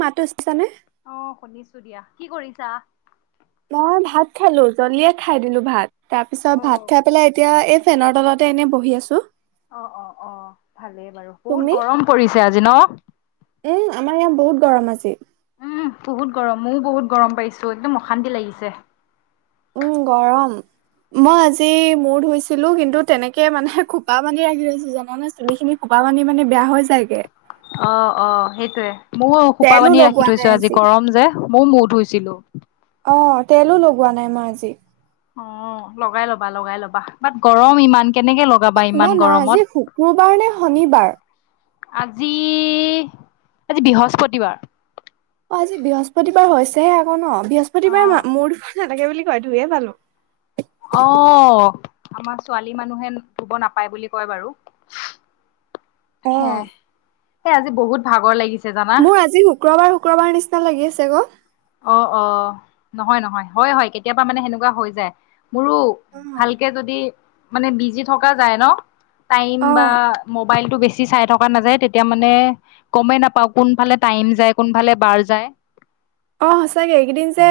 মাত। আহ শুনিছো দিয়া। কি কৰিছা? মই ভাত খালো জলিয়ে খাই দিলো ভাত তাৰ অ পিছত ভাত খাই পেলাই এতিয়া এই [unintelligible] চেনৰ তলতে এনে বহি আছো। অ' অ' অ' ভালেই বাৰু বহুত তুমি? গৰম পৰিছে। আজি ন ই বহুত গৰম আজি [unintelligible] উম বহুত গৰম ময়ও বহুত গৰম পাইছো একদম অশান্তি লাগিছে [unintelligible] উম গৰম। মই আজি মূৰ ধূইছিলো কিন্তু তেনেকে মানে খোপা বান্ধি ৰাখি থৈছো জানে চুলি খিনি খোপা [unintelligible] পাপ পানী মানে বেয়া হৈ যায়গে [unintelligible] অ অ সেইটোয়ে ময়ো খোপা তেলো বান্ধি লগোৱা ৰাখি নাই থৈছো আজি গৰম যে। মই মূ ধুইছিলোঁ [unintelligible] অ তেলো লগোৱা নাই মই আজি। অ' লগাই ল'বা লগাই ল'বা বাত গৰম ইমান কেনেকে লগাবা শুনা ইমান না আজি গৰমত? শুক্ৰবাৰ নে শনিবাৰ? আজি আজি বৃহস্পতিবাৰ। অ'আজি বৃহস্পতিবাৰ হৈছেহে আকৌ ন অ বৃহস্পতিবাৰ মোৰ সেনেকে বুলি কয় ধূয়ে পালো [unintelligible] অ আমাৰ ছোৱালী মানুহে ধোব নাপায় বুলি কয় বাৰু [unintelligible] অ হে এই আজি বহুত ভাগৰ লাগিছে। জানা মোৰ আজি শুক্ৰবাৰ শুক্ৰবাৰ নিচিনা লাগি আছে গ অ' অ' নহয় নহয় হয় হয় কেতিয়াবা মানে সেনেকুৱা হৈ যায়। মোৰো অ', ভালকে যদি মানে বিজি থকা যায় ন। টাইম বা মোবাইলটো বেছি। বেছি চাই থকা নাযায় তেতিয়া মানে গমেই নাপাও কোনফালে টাইম যায় কোনফালে বাৰ যায়। [inaudible] অ সচাকে এইকেইদিন যে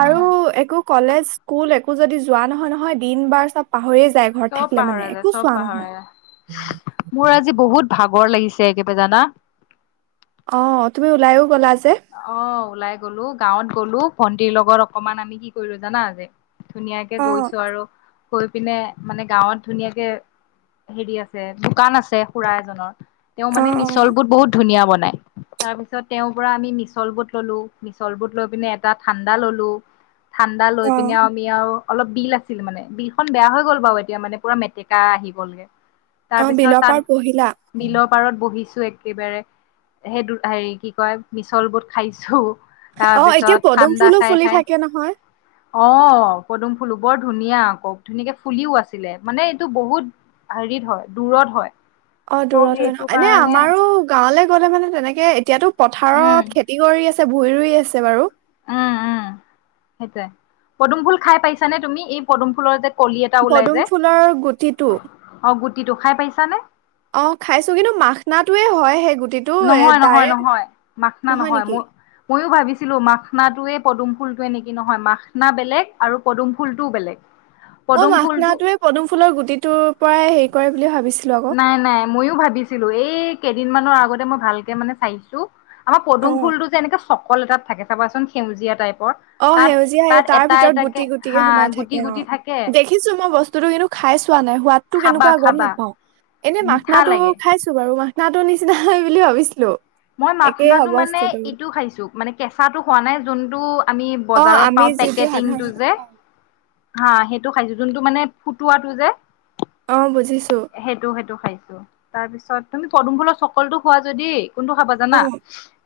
আৰু একো। কলেজ স্কুল একো যদি যোৱা নহয় নহয়। দিন বাৰ চব পাহৰি য চব পাহৰা যায় চব পাহৰা যা মোৰ আজি বহুত [unintelligible] ভাগৰ লাগিছে একেবে জানা [unintelligible] অ' তুমি ওলাইও গ'লা যে। অ' ওলাই গ'লো। গাঁৱত গ'লো ভন্টিৰ লগত অকমান আমি কি কৰিলো জানা। আ যে ধুনীয়াকে অ', গৈছো আৰু গৈ পিনে মানে গাঁৱত ধুনীয়াকে হেৰি আছে দোকান আছে খুৰা এজনৰ [unintelligible] তেওঁ মানে অ', মিছল অ', বোৰ বহুত ধুনীয়া বনাই তাৰপিছত তেওঁৰ পৰা আমি [unintelligible] মিছল বুট ললো মিছল বুট লৈ পিনে এটা ঠাণ্ডা ললো ঠাণ্ডা লৈ পিনে অ', আমি আৰু অলপ বিল আছিল মানে বিলখন বেয়া হৈ গ'ল বাৰু এতিয়া মানে পুৰা মেটেকা আহি গ'লগে। তাৰ অ', পিছত বিলৰ তাত পাৰ বহিলা বিলৰ পাৰত বহিছো [unintelligible] একেবাৰে সেই হেৰি কি কয় মিছল বোট খাইছো। অ', এতিয়া তাৰপিছত পদুম ঠাণ্ডা ফুলো খাই ফুলি খাই থাকে নহয়। অ' পদুম ফুলো বৰ ধুনীয়া আক ধুনীয়াকে ফুলিও আছিলে মানে এইটো বহুত হেৰিত হয় দূৰত হয়। অ ত' দূৰত হয় ন সেইটো এনে কাৰণে আমাৰো গাঁৱলে গ'লে মানে তেনেকে এতিয়াতো। উম পথাৰত খেতি কৰি আছে ভূঁই ৰুই আছে বাৰু। উম উম, সেইটোৱে পদুম ফুল খাই পাইছানে তুমি এই পদুম ফুলৰ যে কলি পদুম ফুলৰ গুটিটো এট অ খাইছো কিন্তু মাখনা টোয়ে হয় সেই গু নহয়, নহয়, নহয় মাখনা নহয় মই ময়ো ভাবিছিলো মাখনাটোয়ে- পদুম ফুলটোৱে নেকি নহয়, মাখনা বেলেগ আৰু পদুম ফুলটোও বেলেগ। মই পদুম ফুলটো মাখনাটোৱে পদুম ফুলৰ গুটিটোৰ পৰাই হেৰি কৰে বুলি ভাবিছো। নাই নাই ময়ো ভাবিছিলো এই কেইদিনমানানৰ আগতে মই ভালকে মানে চাইছো- আমাৰ পদুম অ'। ফুলটো যে এনেকে সকল এটাত থাকে চাবাচোন সেউজীয়া টাইপ। অ সেউজীয়া এই তাৰ ভিতৰত গুটি গুটিকে হা সোমাই গুটি থাকে অ গুটি থাকে দেখিছো মই বস্তুতটো কিন্তু খাইছো- চোৱা নাই সোৱাদটো খাবা কেনেকুৱা গম খাবা নাপাও, এনে মিঠা মাখনাটো লাগে। খাইছো বাৰু মা মাখনাটো নিচিনা হয় বুলি ভাবিছিলোঁ- মই মাখনাটো মানে এইটোও খাইছো মানে কেঁচাটো খোৱা নাই যোনটো- আমি অ', বজাৰত আমি পাওঁ যিটো সাধাৰণ পেকেটিংটো যে। হা সেইটো খাইছো যোনটো মানে ফুটোৱাটো যে- অ বুজিছো। সেইটো সেইটো খাইছো, তাৰ পিছত তুমি পদুম ফুলৰ চকলটো খোৱা যদি ই কোনটো খাবা অ'। জানা?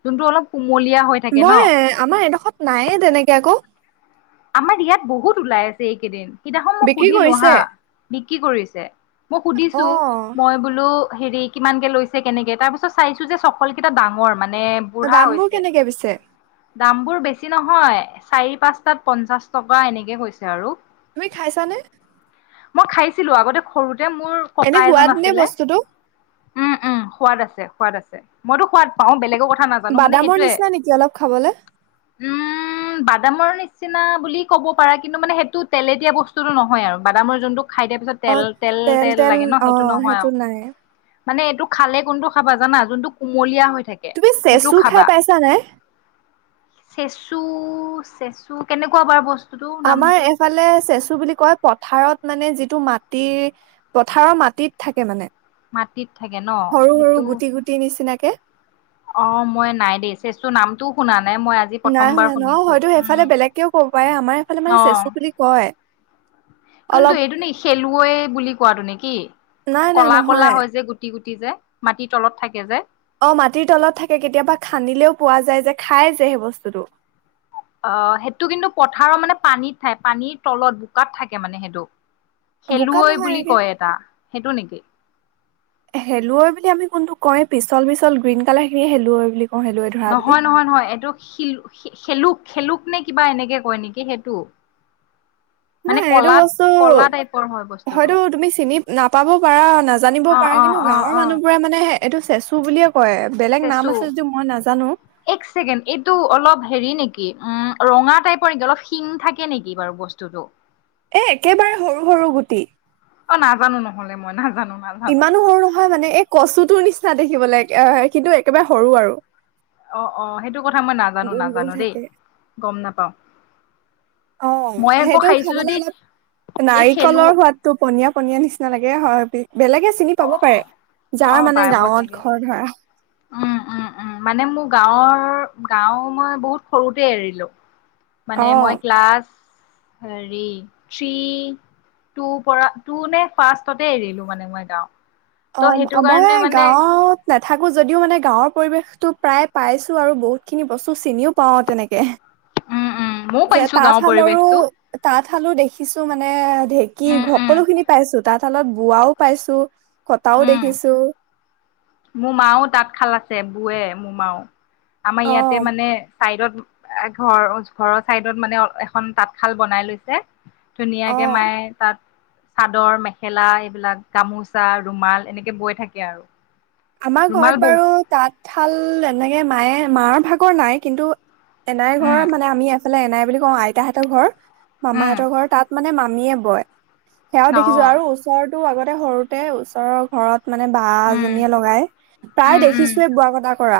যোনটো অলপ কুমলীয়া হৈ থাকে ন। মই আমাৰ এডোখৰত নায়ে তেনেকে আকৌ। আমাৰ ইয়াত বহুত ওলাই আছে এইকেইদিন। সেইদিনাখন মই বিক্ৰী সুধিলো কৰিছে হা, বিক্ৰী কৰিছে মই সুধিছো অ', মই বোলো হেৰি কিমান কে লৈছে কেনেকে তাৰ পিছত চাইছো যে চকল কেইটা ডাঙৰ মানে- মানে বুঢ়া দামবোৰ হৈছে- কেনেকে পিছে? দামবোৰ বেছি নহয়, চাৰি- পাঁচটাত পঞ্চাশ টকা এনেকে কৈছে আৰু। তুমি খাইছানে? মই খাইছিলো আগতে সৰু- এ মোৰ এনে ককা এজন সোৱাদ নে আছিলে, বস্তুটো? উম উম সোৱাদ আছে। সোৱাদ আছে, মইতো সোৱাদ পাওঁ বেলেগৰ নাজানো মানে বাদামৰ সেইটোৱে নিচিনা নেকি অলপ খাবলে? উম বাদামৰ নিচিনা বুলি ক'ব পাৰা কিন্তু মানে সেইটো তেলেতিয়া বস্তুটো নহয় আৰু বাদামৰ যোনটো খাই দিয়াৰ পিছত তেল -তেল -তেল লাগে ন সেইটো নহয় আৰু। মানে এইটো খালে কোনটো খাবা জানা যোনটো কুমলীয়া হৈ- থাকে তুমি সেইটো চেচু খাই খাবা, পাইছা নাই? চেচু চু কেনেকুৱা বাৰু বস্তু আমাৰ এফালে চেচু বুলি কয় প পথাৰত মানে যিটো মাটি পথাৰৰ মাটিত থাকে মানে। মাটিত থাকে ন সৰু সৰু সেইটো গুটি গুটি নিচিনাকে- অ মই নাই দেই চেচু নামটোও শুনা না নাই মই আজি নাই প্ৰথমবাৰ শুনা ন শুনিছো হয়তো সেইফালে উম বেলেগকেও ক'ব পাৰে আমাৰ এইফালে মানে অ চেচু বুলি কয়। অলপ কিন্তু এইটো নে খেলুৱৈ বুলি কোৱাটো নেকি? নাই নাই কলা- কলা নহয়। হয় যে গুটি -গুটি যে মাটিৰ তলত থাকে যে। অ মাটিৰ তলত থাকে কেতিয়াবা খান্দিলেও পোৱা যায় যে খাই যে সেই বস্তুটো। অ সেইটো কিন্তু পথাৰৰ মানে পানীত পায়, পানীৰ তলত বোকাত থাকে মানে সেইটো। বোকাত খেলুৱৈ নহয় বুলি এনেকে, কয় এটা সেইটো নেকি হেলুৱৈ বুলি আমি কোনটো কই পিছল পিছল গ্ৰীণ‌ ‌কালাৰ খিনি‌ হেলো শেলুৱৈ বুলি কওঁ হেলুৱৈ ধৰা বুলি। নহয় নহয় নহয় এইটো শিল শেলুক খেলুক নে কিবা এনেকে কয় নেকি সেইটো। মানে নাই এইটো কলাত বস্তু কলা টাইপৰ হয় বস্তুটো হয়টো তুমি চিনি নাপাবও অ অ অ অ পাৰা কয় বেলেগ নাম চেচু, আছে যদিও মই নাজানো এক ছেকেণ্ড এইটো অলপ হেৰি নেক উম ৰঙা টাইপৰ নেকি অলপ শিং থাকে নেকি বাৰু বস্তুটো? এ একেবাৰে সৰু সৰু গুটি। অঁ নাজানো নহলে মই নাজানো। নাজানো ইমানো সৰু নহয় মানে, এই কচুটোৰ নিচিনা দেখিবলৈ এ কিন্তু একেবাৰে সৰু আৰু। অঁ অঁ সেইটো কথা মই নাজানো গোল গোল নাজানো দেই থাকে গম নাপাও। অ মই আকৌ সেইটো খাইছো খাবলে যদি অলপ এই খেলো নাৰিকলৰ সোৱাদতটো পনীয়া পনীয়া নিচিনা লাগে। হয় বেলেগে চিনি পাব পাৰে অ যাৰ মানে পাব গাঁৱত চাগে ঘৰ ধৰা উম উম উম মানে মোৰ গাঁৱৰ গাঁও মই বহুত সৰুতে এৰিলো। মানে অ মই ক্লাছ হেৰি থ্ৰী তোৰ পৰা তোৰ নে ফাৰ্ষ্টতে এৰিলো মানে মই গাও। অঁ মই গাঁৱত নাথাকোঁ যদিও মানে গাঁৱৰ পৰিৱেশটো প্ৰায় পাইছোঁ আৰু বহুতখিনি বস্তু চিনিও পাওঁ তেনেকে। উম, উম, ময়ও যে পাইছো গাঁওৰ তাঁতশালৰো পৰিৱেশটো। তাঁত শালো দেখিছো মানে, ঢেঁকী উম, উম, সকলো খিনি পাইছো তাঁশালত বোৱাও পাইছো। কটাও উম, দেখিছো। মোৰ মাও তাঁত শাল আছে বুৱে মোৰ মাও, আমাৰ অ ইয়াতে মানে চাইডত ঘৰ ঘৰৰ চাইডত মানে এখন তাঁতশাল বনাই লৈছে। অ ধুনীয়াকে মায়ে তাত। চাদৰ মেখেলা এইবিলাক গামোচা ৰুমাল এনেকে বৈ থাকে আৰু। আমাৰ ঘৰত ৰুমাল বৌ বাৰু তাঁতশাল এনেকে মায়ে মাৰ ভাগৰ নাই, কিন্তু এনাইৰ উম, ঘৰৰ মানে আমি এ ফলে এনাই বুলি কওঁ আইতাহঁতৰ ঘৰ উম, মামাহঁতৰ ঘৰ তাত মানে মামীয়ে বয়। সেয়াও দেখিছো অ', আৰু ওচৰৰতো আগতে সৰু ওচৰৰ ঘৰত মানে বা উম, এজনী। প্ৰায় উম, উম, দেখিছো বোৱা কটা কৰা।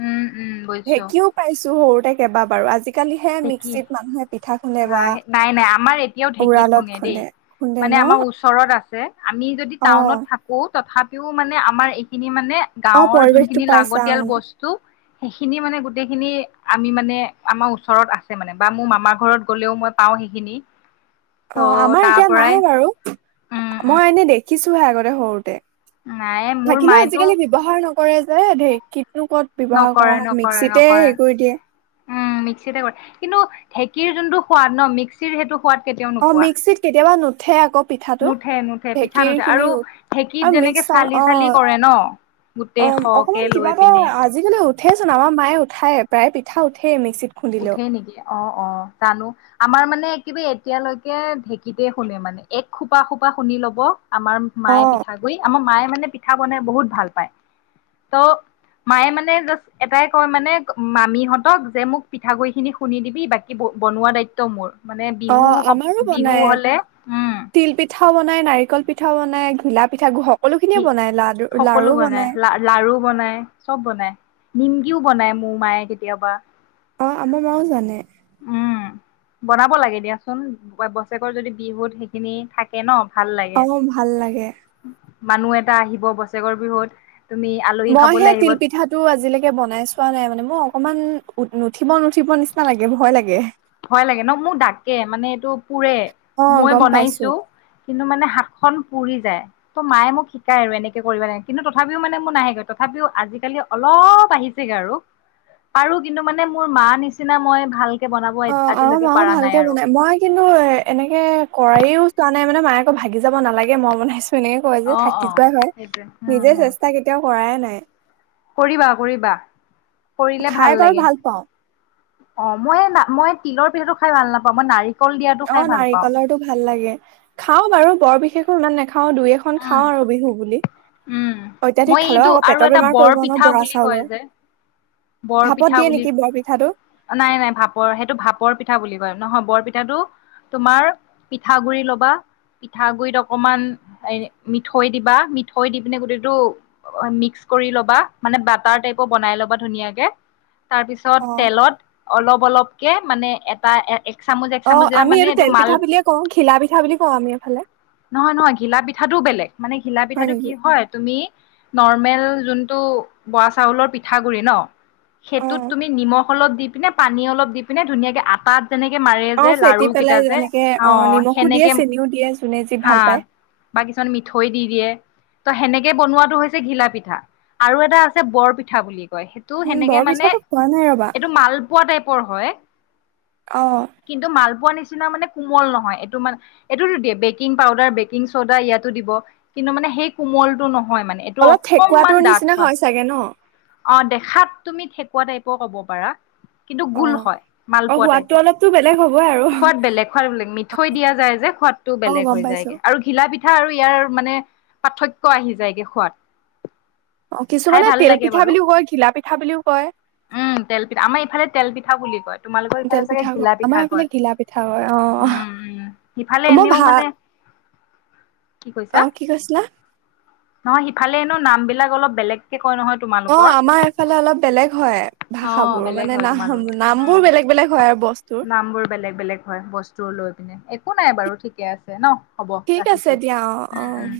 উম, উম, বুজিছো ঢেঁকীও পাইছো। সৰুতে কেবা বাৰু আজি আজিকালিহে ঢেঁকী মিক্সিত মানুহে পিঠা খুন্দে হা বা নাই নাই আমাৰ এতিয়াও ঢেঁকীত উৰালত দেই। খুন্দে খুন্দে। মানে ন আমাৰ ওচৰত আছে আমি যদি অ টাউনত থাকো তথাপ - ও মানে আমাৰ এইখিনি মানে অ গাঁৱৰ পৰিৱেশটো যোনখিনি পাইছা অ লাগতিয়াল বস্তু সেইখিনি মানে গোটেইখিনি আমি মানে আমাৰ ওচৰত আছে মানে বা মোৰ মামাৰ ঘৰত গ'লেও মই পাওঁ সেইখিনি। অঁ ত' আমাৰ তাৰ এতিয়া পৰাই নাই বাৰু উম উম মই এনে দেখিছোহে আগতে সৰুতে। নাই মোৰ থাকিলেও মায়েতো আজিকালি ব্যৱহাৰ নকৰে যে ঢেৰ নকৰে নকৰে নকৰে, কৰি দিয়ে উম মিক্সিতে কৰে। কিন্তু ঢেঁকীৰ যোনটো সোৱাদ ন মিক্সিৰ সেইটো সোৱাদ কেতিয়াও অঁ নোপোৱা। মিক্সিত কেতিয়াবা নুঠে আকৌ। পিঠাটো। নুঠে নুঠে পিঠা ঢেঁকীৰ নুঠে খিনি আৰু ঢেঁকীত আৰু মিক্স যেনেকে চল চালি অ। চালি কৰে ন গোটেই অঁ সৰহকে অকমান কিবা লৈ এটা পিনে আজিকালি উঠেচোন আমাৰ মায়ে উঠাই প্ৰায়ে পিঠা উঠে এনেক উঠেই নেকি? অ-অ জানো? আমাৰ মানে কিবা এতিয়ালৈকে ঢেঁকীতে খুন্দে মানে। এক খোপা খোপা খুন্দি লব। আমাৰ অ মায়ে পিঠাগুই, আমাৰ মায়ে মানে পিঠা বনাই বহুত ভাল পায়। ত মায়ে মানে জাষ্ট এটাই কয় মানে মামীহঁতক যে মোক পিঠাগুই খিনি খুন্দি দিবি। বাকী বনোৱা দায়িত্ব মোৰ। মানে অ বিহু, আমাৰো বিহু হলে, উম। পিঠা বনায়, নাৰিকল পিঠা বনায়, ঘিলা পিঠাও হক ঘি সকলো বনাই লা-লাৰু বনাই চব বনাই, নিম কিও বনাই মোৰ মায়ে কেতিয়াবা। অ আমাৰ মাও জানে। উম, বনাব লাগে দিয়াচোন। বছেকৰ যদি বিহুত সেইখিনি থাকে ন ভাল লাগে অ, ভাল লাগে। মানুহ এটা আহিব বছেৰেকৰ বিহুত। তুমি আলহী মই খাবলৈ সেই আহিব তিল পিঠাটো আজিলৈকে বনাই চোৱা নাই, মানে মোক অকণমান নুঠিব নুঠিব নিচিনা লাগে, ভয় লাগে। ভয় লাগে ন? মোৰ ডাকে মানে এইটো পোৰে। অ মই গম পাইছো বনাইছোঁ। কিন্তু মানে হাতখন পুৰি যায়। তহ মায়ে মোক শিকায় আৰু এনেকে কৰিব লাগে কিন্তু, তথাপিও মানে মোৰ নাহেগৈ। তথাপি তথাপিও আজিকালি অলপ আহিছেগে আৰু। পাৰো। কিন্তু মানে মোৰ মাঁ নিচিনা মই ভালকে বনা অ আমা মাও ভালকে বনায়। মই কিন্তু এ এনেকে কৰাইও চোৱা নাই মানে মায়ে ঐ ভাগি যাব নালাগে মই বনাইছো এনেকে কয় যে, অ', থাকি অ', যোৱাই হয়। সেইটোৱে উম, নিজে হম, চেষ্টা কেতিয়াও কৰাই নাই। [unintelligible] কৰিবা, কৰিবা। কৰিলে খাই ভাল বাৰু লাগে। পাওঁ অ, মই মই তিলৰ পিঠাটো খাই ভাল নাপাওঁ, মই নাৰিক অ নাৰিকলৰটো ভাল লাগে। খাওঁ বাৰু। বৰ বিশেষো ইমান নে খাওঁ, দুই এখন উম, খাওঁ আৰু বিহু বুলি। উম, মই অত্যাধিক খালে এইটো আকৌ আৰু পেটৰ এটা বেমাৰ কৰিব ন বৰা চাউলৰ। ভাপত বৰপিঠা দিয়ে বুলি, নেকি বৰ পিঠাটো নাই-নাই। ভাপৰ সেইটো ভাপৰ পিঠা বুলি কয়। নহয় বৰ পিঠাটো তোমাৰ পিঠা গুৰি লবা পিঠাগুৰিত অকমান এ মিঠৈ দিবা, মিঠৈ দি পিনে গোটেইটো অ মিক্স কৰি ল'বা। মানে বাটাৰ টাইপৰ বনাই ল'বা ধুনীয়াকে। তাৰপিছত অ তেলত অলপ-অলপকে মানে এটা এ অ আমি এইটো তেল পিঠা বুলিয়ে কওঁ, ঘিলা পিঠা বুলি কওঁ আমি এইফালে। নহয়, নহয়। ঘিলা পিঠাটো বেলেগ। মানে ঘিলা হয় পিঠাটো কি নেকি হয় তুমি নৰ্মেল যোনটো বৰা চাউলৰ পিঠা গুৰি ন? অ সেইটোত তুমি নিমখ অলপ দি পিনে পানী অলপ দি পিনে ধুনীয়াকৈ আটা তেনেকে মাৰে অ যে ফেটি লাৰু পেলাই কেইটা যে এনেকে অ নিমখো দিয়ে সেনেকে, চেনিও দিয়ে যোনে যি হা। ভাল পায় বা কিছুমান মিঠৈ দি দিয়ে। তহ সেনেকে বনোৱাটো হৈছে ঘিলা পিঠা আৰু এটা আছে বৰ পিঠা বুলি। কয় সেইটো উম সেনেকে বৰ মানে পিঠাটো খোৱা নাই ৰবা এইটো মালপোৱা টাইপ ৰ হয়। অ কিন্তু মালপোৱা নি নিচিনা মানে কোমল নহয়। এইটো মানে এইটোতো দিয়ে বেকিং পাউদাৰ বেকিং চ'দা ইয়াতো দিব। কিন্তু মানে সেই কোমলটো নহয় মানে। এইটো অলপ অকনমান ঠেকুৱাটোৰ ডাঠ নিচিনা হয়। চাগে ন অ দেখাত তুমি ঠেকুৱা টাইপৰ ক'ব পাৰা। কিন্তু অ গোল হয় অ মালপোৱা সোৱাদটো টাইপৰ। অলপতো বেলেগ হ'বই আৰু সোৱাদ বেলেগ, সোৱাদ বেলেগ। মিঠৈ দিয়া যায় যে সোৱাদটো অ বেলেগ গম হৈ পাইছো যায়গে আৰু ঘিলা পি ঠা আৰু ইয়াৰ মানে পাৰ্থক্য আহি যায়গে খোৱাত। অ কিছুমানে তেল পিঠা বুলিও কয়, ঘিলা পিঠা বুলিও কয়। উম তেল পিঠা আমাৰ ইফালে তেল পিঠা বুলি কয়, তোমালোকৰ তেল ইফালে চাগে পিঠা কয় ঘিলা আমাৰ পিঠা এইফালে কয়। ঘিলা পিঠা কয় অ উম, উম। সিফালে এনেও মানে কি কৈছা অহ কি কৈছিলা? নহয় সিফালে ন নাম বিলাক অলপ বেলেগকে কয় নহয় অ তোমালোকৰ? আমাৰ এইফালে অলপ বেলেগ হয় অ ভাষাবোৰ বেলেগ মানে, হয় নাম তোমালোকৰ। নাম বোৰ বেলেগ বেলেগ হয় আৰু বস্তুৰ। নামবোৰ বেলেগ বেলেগ হয় বস্তু লৈ পিনে একো নাই বাৰু ঠিকে আছে ন। হ'ব ঠিক আছে ৰাখিছোঁ। দিয়া অ অ। উম উম।